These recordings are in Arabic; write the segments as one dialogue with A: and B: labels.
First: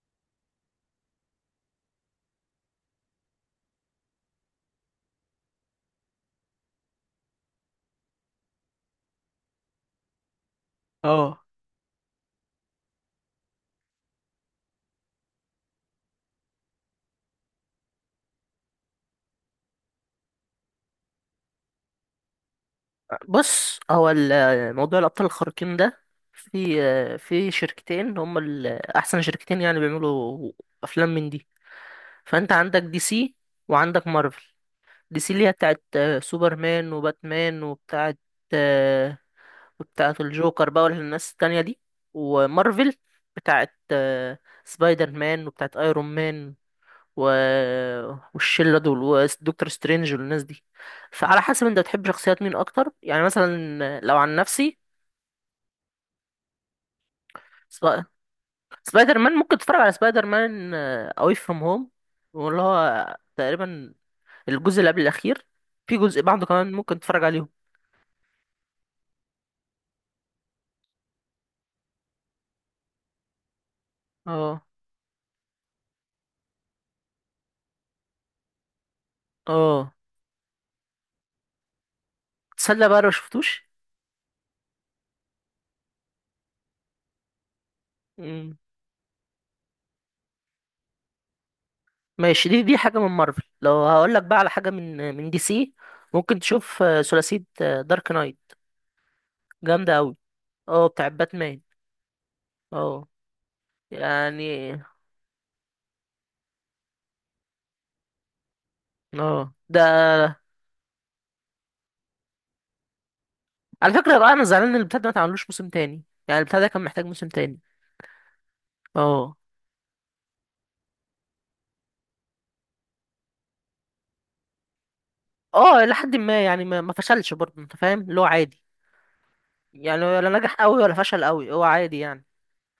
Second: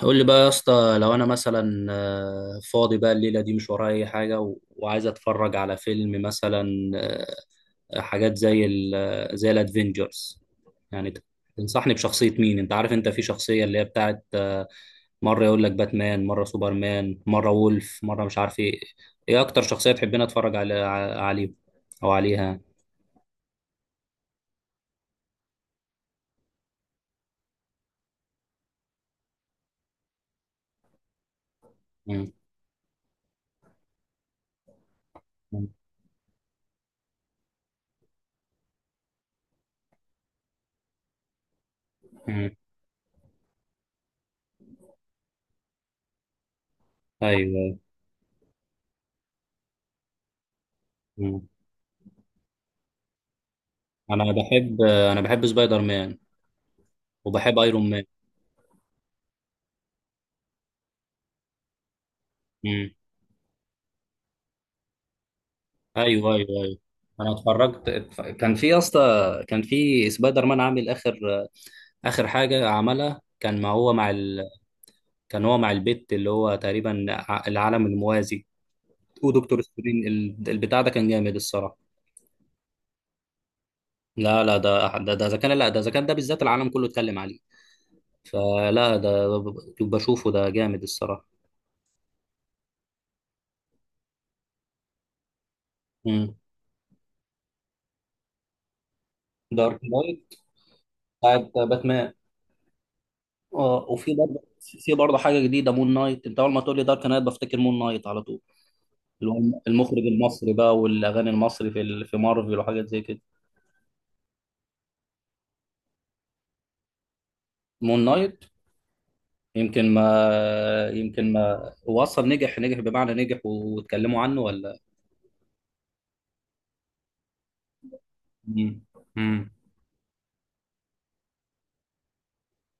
A: قول لي بقى يا اسطى، لو انا مثلا فاضي بقى الليله دي، مش ورايا اي حاجه وعايز اتفرج على فيلم مثلا. آه، حاجات زي ال زي الادفنجرز. يعني
B: اه،
A: تنصحني بشخصيه مين؟ انت عارف انت في شخصيه اللي هي بتاعت مره يقول لك باتمان، مره سوبرمان، مره وولف، مره مش عارف ايه. ايه اكتر شخصيه تحبين اتفرج على عليه او عليها؟
B: بص. هو موضوع الأبطال الخارقين ده. في شركتين، هم أحسن شركتين يعني بيعملوا أفلام من دي.
A: مم.
B: فأنت عندك دي سي، وعندك مارفل. دي سي اللي هي
A: مم.
B: بتاعت سوبرمان وباتمان، آه، وبتاعت الجوكر بقى، والناس التانية دي.
A: مم.
B: ومارفل بتاعت سبايدر مان وبتاعت ايرون مان و...
A: ايوه.
B: والشله دول، ودكتور سترينج، والناس دي. فعلى
A: مم.
B: حسب انت بتحب شخصيات مين اكتر، يعني مثلا لو
A: انا
B: عن نفسي،
A: بحب انا بحب سبايدر مان، وبحب ايرون
B: سبا... سبايدر مان ممكن تتفرج على سبايدر مان اواي فروم هوم، واللي
A: مان.
B: هو تقريبا الجزء اللي قبل الاخير، في جزء
A: ايوه
B: بعده
A: ايوه
B: كمان
A: ايوه.
B: ممكن تتفرج
A: انا
B: عليهم.
A: اتفرجت كان في يا اسطى، كان في سبايدر مان عامل اخر، اخر حاجه عملها، كان ما هو مع ال...
B: اه
A: كان هو مع البت، اللي هو تقريبا العالم الموازي. ودكتور
B: اه،
A: سترين البتاع ده كان جامد الصراحه.
B: تصدق بقى لو شفتوش؟
A: لا لا، ده اذا كان، لا ده اذا كان، ده بالذات العالم كله اتكلم عليه.
B: مم.
A: فلا ده بشوفه ده جامد الصراحه.
B: ماشي. دي حاجه من مارفل. لو هقول لك بقى على حاجه من دي سي،
A: امم.
B: ممكن تشوف ثلاثيه دارك نايت،
A: دارك
B: جامده قوي.
A: نايت.
B: اه، بتاع
A: بتاعت
B: باتمان.
A: باتمان.
B: اه،
A: اه، وفي برضه
B: يعني
A: في برضه حاجه جديده مون نايت. انت اول ما تقول لي دارك نايت بفتكر مون نايت على طول. اللي
B: اه
A: هو
B: ده
A: المخرج المصري بقى، والاغاني المصري في مارفل وحاجات زي كده.
B: على فكرة بقى، انا زعلان ان البتاع ده ما اتعملوش موسم تاني. يعني البتاع ده كان محتاج موسم تاني.
A: مون نايت.
B: اه
A: يمكن ما هو اصلا نجح، نجح بمعنى نجح واتكلموا عنه ولا؟
B: اه، الى حد ما. يعني ما فشلش برضه، انت فاهم؟ اللي هو عادي.
A: مم. مم.
B: يعني ولا نجح قوي ولا فشل قوي، هو عادي يعني.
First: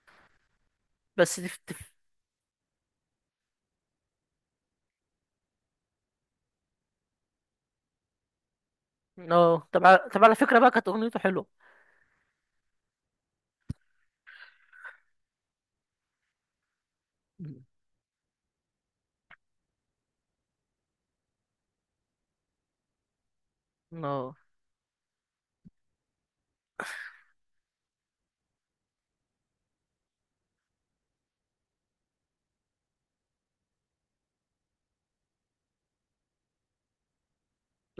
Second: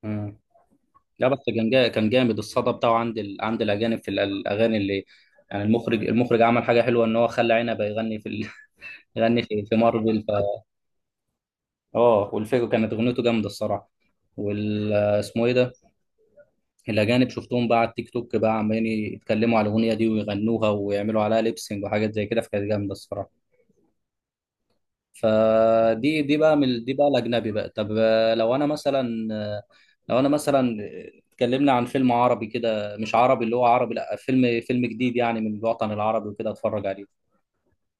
A: مم. لا
B: بس
A: بس
B: تف
A: كان جا...
B: تف.
A: كان جامد الصدى بتاعه عند ال... عند الاجانب في الاغاني اللي يعني. المخرج عمل حاجه حلوه ان هو خلى عنبه يغني في ال... يغني
B: اه،
A: في مارفل
B: طب
A: ف...
B: على فكرة بقى كانت اغنيته حلوة.
A: اه، والفيجو كانت اغنيته جامده الصراحه. وال اسمه ايه ده، الأجانب شفتهم بقى على التيك توك بقى، عمالين يتكلموا على الأغنية دي ويغنوها ويعملوا عليها ليبسينج وحاجات زي كده، فكانت جامدة الصراحة.
B: اه
A: فدي بقى من دي بقى الأجنبي بقى. طب لو أنا مثلا اتكلمنا عن فيلم عربي كده، مش عربي اللي هو عربي، لا فيلم، فيلم جديد يعني من الوطن العربي وكده، اتفرج عليه.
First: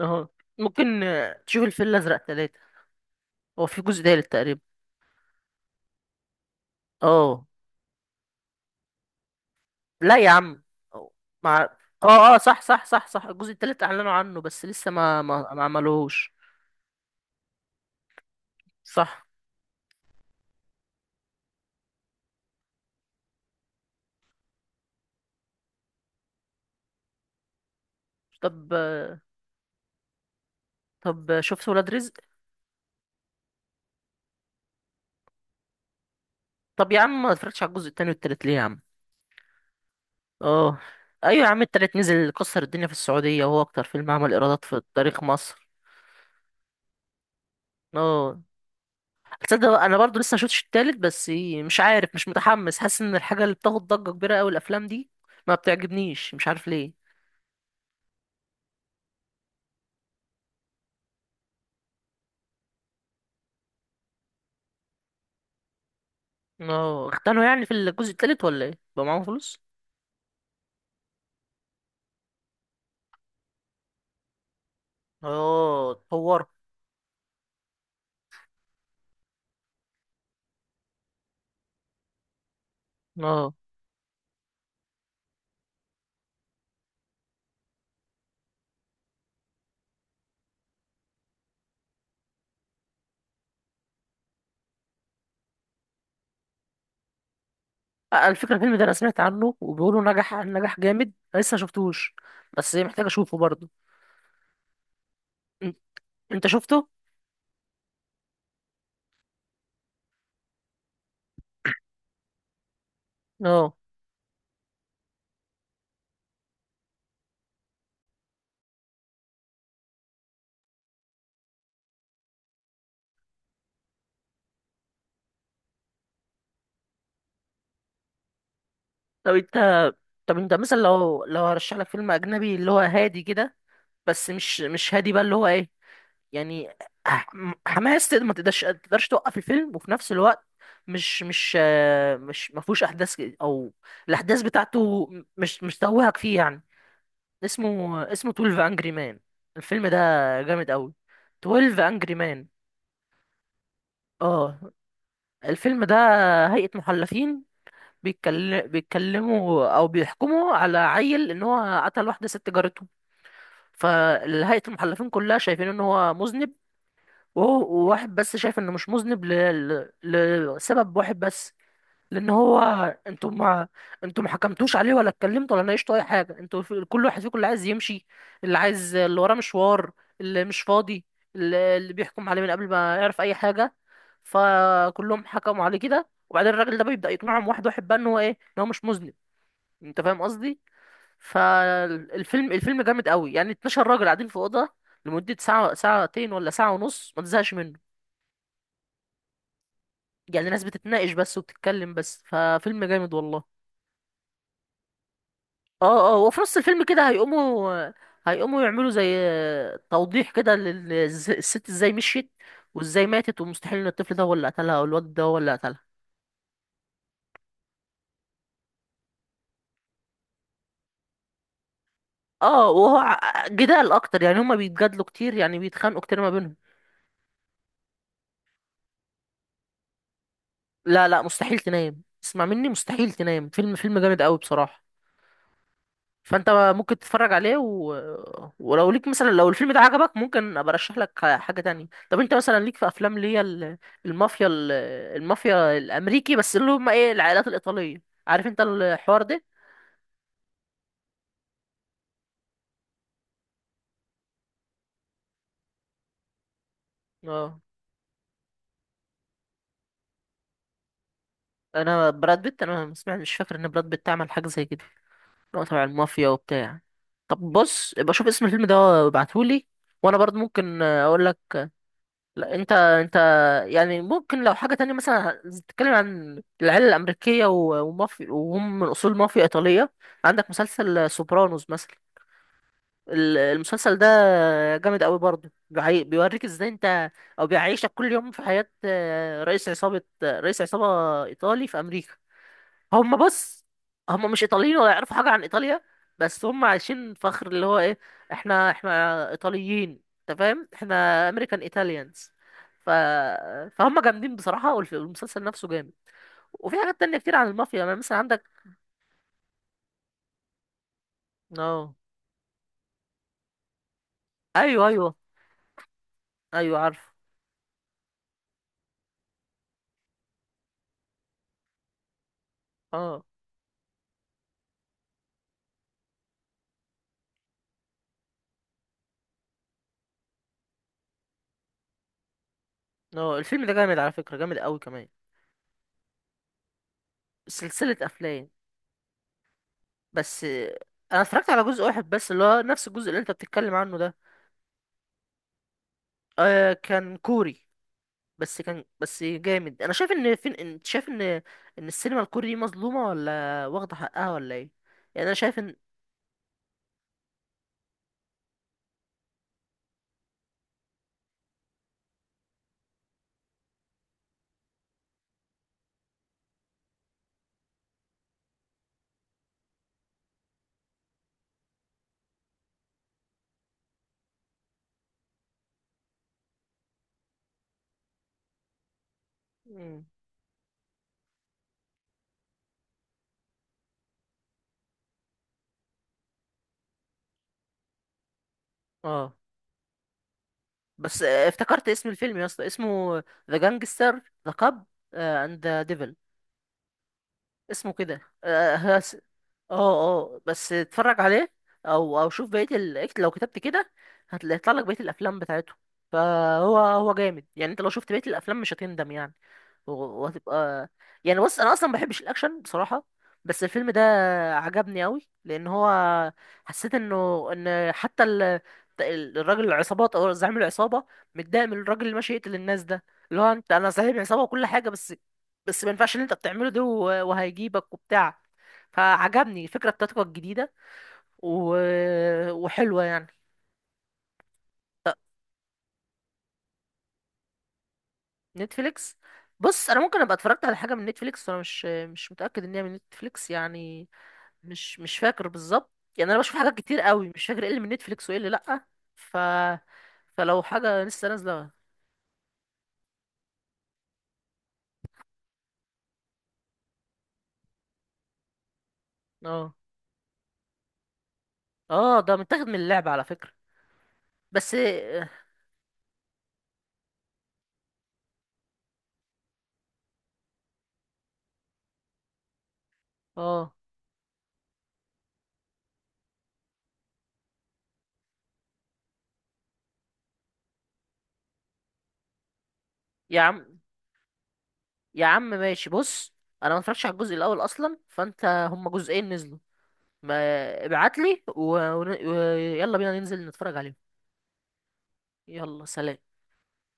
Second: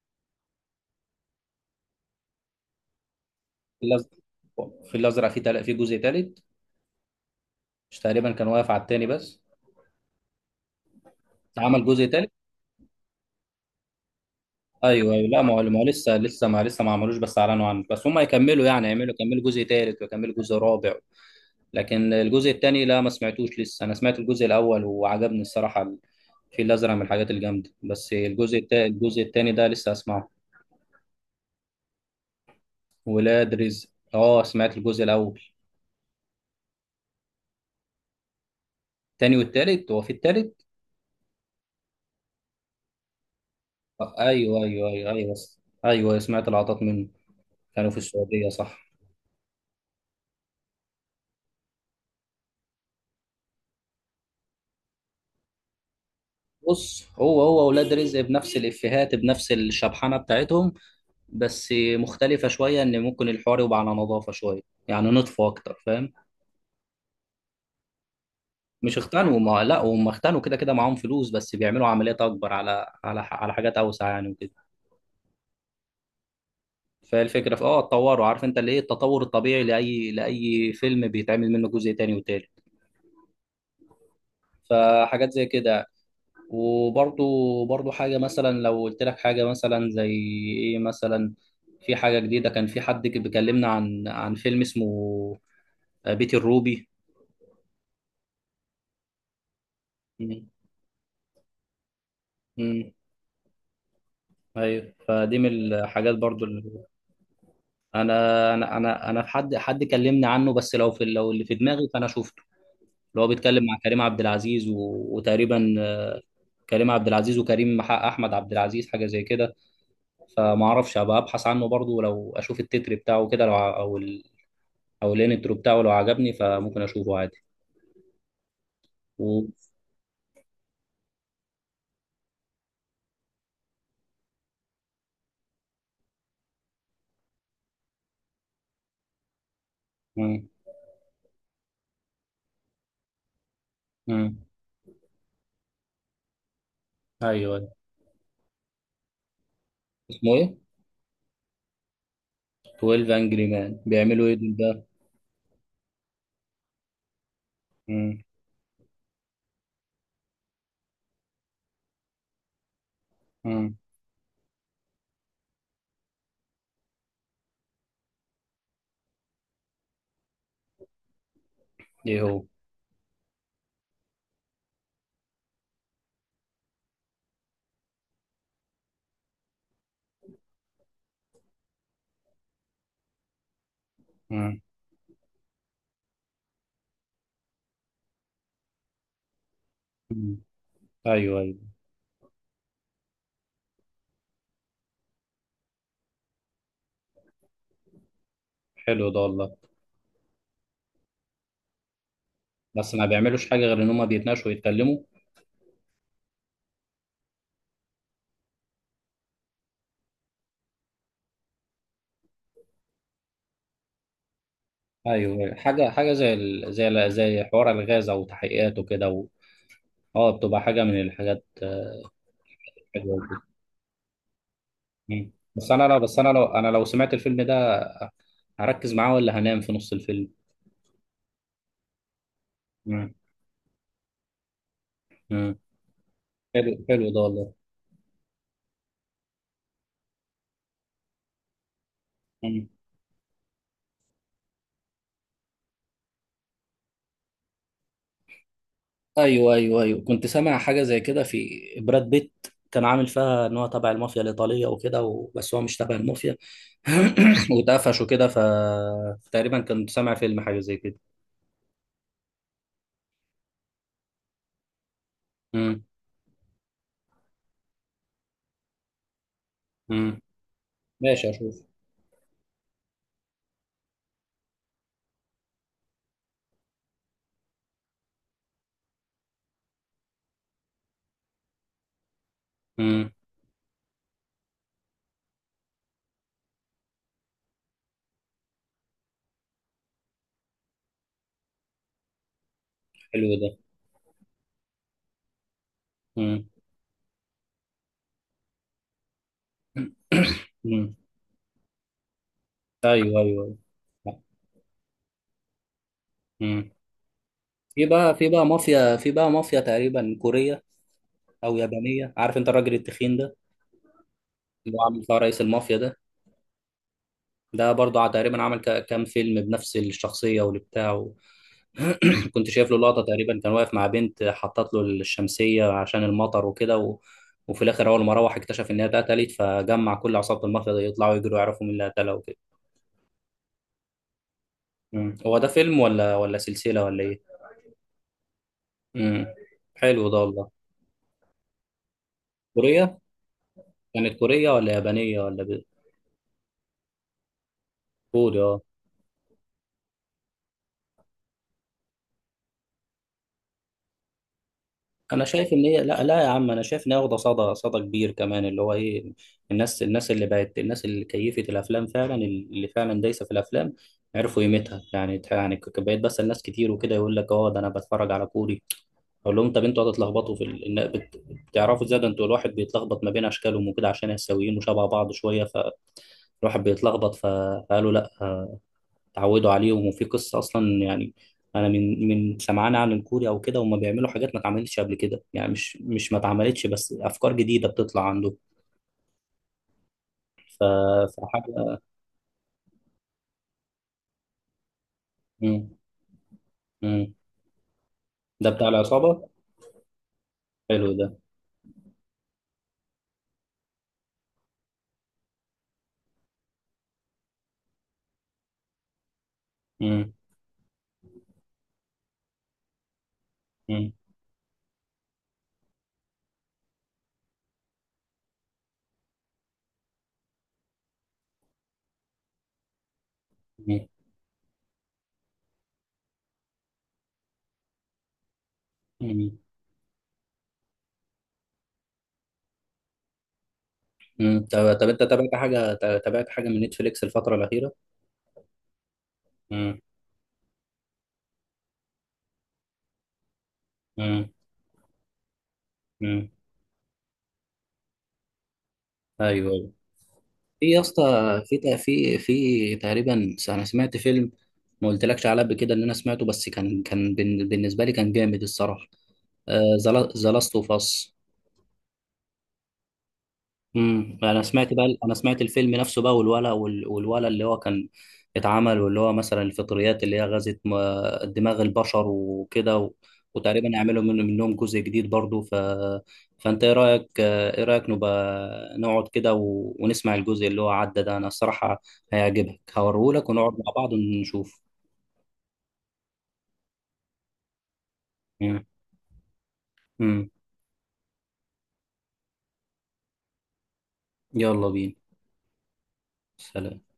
B: اه، ممكن تشوف الفيل الازرق 3. هو في
A: في
B: جزء
A: الأز-
B: تالت تقريبا.
A: في الأزرق في جزء تالت؟
B: اه،
A: مش تقريبا كان واقف على التاني بس؟
B: لا يا عم. أو- مع
A: اتعمل جزء تالت؟
B: اه اه صح صح صح صح. الجزء التالت اعلنوا عنه، بس لسه
A: ايوه
B: ما
A: ايوه، لا ما
B: ما,
A: هو
B: ما
A: ما هو لسه
B: عملوهوش.
A: لسه ما لسه ما عملوش، بس اعلنوا عنه، بس هم يكملوا يعني، يعملوا
B: صح.
A: يكملوا جزء ثالث ويكملوا جزء رابع. لكن الجزء الثاني لا ما سمعتوش لسه، انا سمعت الجزء الاول وعجبني الصراحه. الفيل الازرق من الحاجات الجامده، بس الجزء
B: طب
A: التا... الجزء الثاني ده لسه اسمعه.
B: طب شفت ولاد رزق؟
A: ولاد رزق، اه سمعت الجزء الاول.
B: طب يا عم، ما اتفرجتش على الجزء التاني والتالت ليه يا عم؟
A: الثاني والثالث، هو في الثالث؟
B: اه، ايوه يا عم. التالت نزل كسر الدنيا في السعوديه، وهو اكتر فيلم عمل
A: ايوه
B: ايرادات في
A: ايوه ايوه
B: تاريخ
A: ايوه،
B: مصر.
A: ايوه سمعت لقطات منه، كانوا في
B: اه،
A: السعوديه صح.
B: تصدق بقى، انا برضو لسه مشفتش التالت بس. مش عارف، مش متحمس. حاسس ان الحاجه اللي بتاخد ضجه كبيره قوي الافلام دي ما بتعجبنيش، مش عارف
A: بص،
B: ليه.
A: هو ولاد رزق بنفس الافيهات، بنفس الشبحانه بتاعتهم، بس مختلفة شوية إن ممكن الحوار يبقى على نظافة شوية. يعني نطفوا أكتر فاهم.
B: اه، اختنوا يعني في الجزء التالت ولا ايه
A: مش
B: بقى معاهم
A: اختنوا،
B: فلوس؟
A: ما لا، هم اختنوا كده كده، معاهم فلوس، بس بيعملوا عمليات أكبر، على على حاجات أوسع يعني، وكده.
B: اه، اتطور.
A: فالفكرة في آه، اتطوروا. عارف أنت اللي إيه، التطور الطبيعي لأي فيلم بيتعمل منه جزء تاني وتالت،
B: اه،
A: فحاجات زي كده. وبرضو برضو حاجة، مثلا لو قلت لك حاجة مثلا زي إيه مثلا، في حاجة جديدة، كان في حد بيكلمنا عن فيلم اسمه بيت الروبي.
B: الفكرة الفيلم ده انا سمعت عنه وبيقولوا نجح نجح جامد، أنا لسه شفتوش بس محتاج اشوفه برضه.
A: ايوه، فدي من
B: إن-
A: الحاجات برضو
B: انت
A: اللي،
B: شفته؟
A: انا في حد كلمني عنه، بس لو في، لو اللي في دماغي فانا شفته، اللي هو بيتكلم
B: اه.
A: مع كريم عبد العزيز و... وتقريبا كريم عبد العزيز، وكريم مع احمد عبد العزيز، حاجه زي كده. فما اعرفش، هبقى ابحث عنه برضو، ولو اشوف التتر بتاعه كده، لو او ال... او الانترو بتاعه، لو عجبني فممكن اشوفه عادي.
B: طب
A: و...
B: انت، مثلا لو هرشح لك فيلم اجنبي اللي هو هادي كده، بس مش هادي بقى، اللي هو ايه يعني، ح- حماس. ما تقدرش توقف الفيلم، وفي نفس الوقت
A: مم.
B: مش ما فيهوش احداث او
A: مم.
B: الاحداث بتاعته مش توهك فيه يعني.
A: ايوه أيوة.
B: اسمه 12 Angry Men. الفيلم ده
A: اسمه ايه؟
B: جامد قوي. 12 Angry Men.
A: 12 انجري مان بيعملوا ايه دول
B: اه.
A: ده؟
B: الفيلم ده هيئة محلفين،
A: مم.
B: بيتكلموا او بيحكموا على عيل ان هو قتل واحدة ست جارته.
A: مم.
B: فهيئة المحلفين كلها شايفين ان هو مذنب، وواحد بس شايف انه مش مذنب لسبب واحد بس.
A: ايه
B: لان
A: هو؟
B: هو انتوا ما انتوا ما حكمتوش عليه، ولا اتكلمتوا، ولا ناقشتوا اي حاجه. كل واحد فيكم اللي عايز يمشي، اللي وراه مشوار، اللي مش فاضي، اللي بيحكم عليه من قبل ما يعرف اي حاجه.
A: مم.
B: فكلهم حكموا عليه كده. وبعدين الراجل ده بيبدا يقنعهم واحد واحد بقى، ان هو ايه، ان هو مش مذنب. انت فاهم
A: مم.
B: قصدي؟
A: ايوه ايوه.
B: فالفيلم جامد قوي، يعني 12 راجل قاعدين في اوضه لمده ساعه، ساعتين ولا ساعه ونص، ما تزهقش منه.
A: حلو ده والله.
B: يعني ناس بتتناقش بس وبتتكلم بس، ففيلم
A: بس ما
B: جامد
A: بيعملوش
B: والله.
A: حاجه غير ان هم بيتناقشوا ويتكلموا؟
B: اه اه. وفي نص الفيلم كده هيقوموا، يعملوا زي توضيح كده للست ازاي مشيت، وازاي ماتت، ومستحيل ان الطفل ده هو اللي قتلها، او الواد ده هو اللي
A: ايوه،
B: قتلها.
A: حاجه، حاجه زي ال... زي ال... زي حوار الغاز او تحقيقات وكده و... اه، بتبقى حاجه من الحاجات.
B: اه،
A: حلوه وكده.
B: جدال اكتر، يعني هما بيتجادلوا
A: مم.
B: كتير، يعني
A: بس انا لو،
B: بيتخانقوا
A: بس
B: كتير
A: انا
B: ما
A: لو،
B: بينهم.
A: انا لو سمعت الفيلم ده، هركز معاه ولا هنام في نص الفيلم؟
B: لا لا، مستحيل تنام. اسمع مني، مستحيل
A: مم.
B: تنام. فيلم جامد قوي بصراحة.
A: مم.
B: فانت
A: حلو،
B: ممكن
A: حلو ده
B: تتفرج
A: والله.
B: عليه. ولو ليك مثلا، لو الفيلم ده عجبك، ممكن ابقى ارشح لك حاجه تانية. طب انت مثلا،
A: مم.
B: ليك في افلام اللي هي المافيا، المافيا الامريكي، بس اللي هم ايه، العائلات الايطاليه؟ عارف انت الحوار ده؟
A: ايوه ايوه ايوه، كنت سامع حاجه زي كده في براد بيت. كان عامل فيها ان هو تبع المافيا الايطاليه وكده و... بس هو مش تبع المافيا،
B: اه،
A: واتقفش وكده. فتقريبا كنت سامع فيلم حاجه زي كده.
B: انا براد بيت انا ما سمعت، مش فاكر ان براد بيت عمل حاجه زي كده، اللي هو
A: مم.
B: تبع المافيا وبتاع. طب بص، ابقى شوف اسم الفيلم ده وابعتهولي، وانا
A: مم.
B: برضه ممكن اقول
A: ماشي،
B: لك.
A: اشوف.
B: لا، انت يعني، ممكن لو حاجة تانية مثلا، تتكلم عن العيلة الأمريكية ومافيا، وهم من أصول مافيا إيطالية. عندك مسلسل سوبرانوس مثلا.
A: امم.
B: المسلسل ده جامد قوي برضه. بيوريك ازاي انت، او بيعيشك كل يوم في حياة رئيس عصابة إيطالي في أمريكا.
A: حلو ده.
B: بص، هم مش ايطاليين ولا يعرفوا حاجه عن ايطاليا، بس
A: امم.
B: هم عايشين فخر اللي هو ايه، احنا ايطاليين. انت فاهم،
A: امم.
B: احنا امريكان ايطاليانز. ف...
A: ايوه ايوه أيوة.
B: فهم جامدين بصراحه، والمسلسل نفسه جامد.
A: امم.
B: وفي حاجات تانية كتير عن المافيا،
A: في
B: يعني
A: بقى،
B: مثلا
A: في
B: عندك.
A: بقى مافيا، تقريبا كوريه او
B: اه،
A: يابانيه، عارف انت الراجل التخين ده، اللي هو
B: ايوه
A: عامل
B: ايوه
A: فيها رئيس المافيا ده.
B: ايوه، عارف.
A: ده برضه تقريبا عمل كام فيلم بنفس الشخصيه والبتاع و... كنت شايف له لقطه،
B: اه
A: تقريبا كان واقف مع بنت حطت له الشمسيه عشان المطر وكده و... وفي الاخر اول ما روح اكتشف ان هي اتقتلت، فجمع كل عصابه المافيا دي يطلعوا يجروا يعرفوا مين اللي قتلها وكده.
B: اه، الفيلم ده جامد على فكره، جامد قوي كمان.
A: مم. هو ده فيلم ولا سلسله ولا ايه؟
B: سلسله افلام.
A: امم. حلو ده
B: بس
A: والله.
B: انا اتفرجت على جزء واحد بس، اللي هو نفس
A: كورية،
B: الجزء اللي انت بتتكلم عنه ده.
A: كانت كورية ولا يابانية ولا
B: آه، كان كوري.
A: كوري اه.
B: بس كان بس جامد. انا شايف ان، فين انت شايف ان السينما الكوري دي مظلومه، ولا واخده حقها، ولا ايه؟
A: انا
B: يعني انا
A: شايف
B: شايف
A: ان
B: ان.
A: هي، لا لا يا عم، انا شايف ان هي واخده صدى، صدى كبير كمان، اللي هو ايه، الناس اللي بقت، الناس اللي كيفت الافلام فعلا، اللي فعلا دايسه في الافلام، عرفوا قيمتها. يعني يعني بقيت بسال ناس كتير وكده، يقول لك اه ده انا بتفرج على كوري. اقول لهم طب انتوا هتتلخبطوا في ال... بتعرفوا ازاي؟ ده انتوا الواحد بيتلخبط ما بين اشكالهم وكده، عشان هي سويين وشبه بعض شويه، فالواحد بيتلخبط. فقالوا لا، اتعودوا عليهم، وفي
B: مم.
A: قصة أصلا يعني. أنا من سمعان عن الكوري أو كده، هم بيعملوا حاجات ما اتعملتش قبل كده، يعني مش ما اتعملتش، بس أفكار جديدة بتطلع عندهم.
B: اه،
A: ف...
B: بس
A: فحاجة.
B: افتكرت اسم الفيلم يا اسطى، اسمه ذا جانجستر ذا كاب اند
A: مم.
B: ذا ديفل.
A: مم.
B: اسمه كده
A: ده بتاع
B: اه. اه،
A: العصابة.
B: بس
A: حلو ده.
B: اتفرج عليه، او شوف بقيه لو كتبت كده هتطلع لك بقيه الافلام بتاعته. فهو جامد يعني. انت لو شفت بقيه الافلام مش هتندم يعني.
A: مم.
B: وهتبقى يعني. بص، انا اصلا ما بحبش الاكشن بصراحه، بس الفيلم
A: مم.
B: ده عجبني قوي، لان هو حسيت ان حتى الراجل العصابات او زعيم العصابه متضايق من الراجل اللي ماشي يقتل الناس ده، اللي هو انت،
A: مم.
B: انا صاحب عصابه وكل حاجه، بس ما ينفعش اللي انت بتعمله ده، وهيجيبك وبتاع.
A: مم.
B: فعجبني الفكره بتاعتك الجديده و... وحلوه يعني.
A: مم. طب، أنت تابعت حاجة، تابعت حاجة من نتفليكس الفترة الأخيرة؟
B: نتفليكس؟
A: مم.
B: بص، انا ممكن ابقى اتفرجت على حاجه من نتفليكس وانا مش متاكد ان هي من نتفليكس يعني.
A: مم.
B: مش فاكر بالظبط.
A: مم.
B: يعني انا بشوف حاجات كتير قوي، مش فاكر ايه اللي من نتفليكس وايه اللي لا. ف
A: أيوه أيوه.
B: فلو
A: في يا اسطى،
B: حاجه لسه نازله.
A: في تقريبا، انا سمعت فيلم ما قلتلكش عليه قبل كده ان انا سمعته، بس كان، كان بالنسبه لي كان جامد الصراحه.
B: اه
A: ذا لاست اوف اس.
B: اه، ده متاخد من اللعبه على فكره
A: انا سمعت
B: بس.
A: بقى، انا سمعت الفيلم نفسه بقى، والولا والولا اللي هو كان اتعمل، واللي هو مثلا الفطريات اللي هي غزت دماغ البشر وكده و... وتقريبا
B: اه،
A: يعملوا من... منهم جزء جديد برضو. ف... فانت ايه رايك، نبقى نقعد كده و... ونسمع الجزء اللي هو عدى ده، انا الصراحه هيعجبك هوريهولك،
B: يا
A: ونقعد مع
B: عم
A: بعض ونشوف.
B: يا عم ماشي. بص، انا ما اتفرجتش على الجزء الاول اصلا، فانت هما جزئين نزلوا،
A: امم.
B: ما ابعت لي ويلا بينا ننزل نتفرج عليهم.
A: يلا بينا.
B: يلا، سلام.
A: سلام.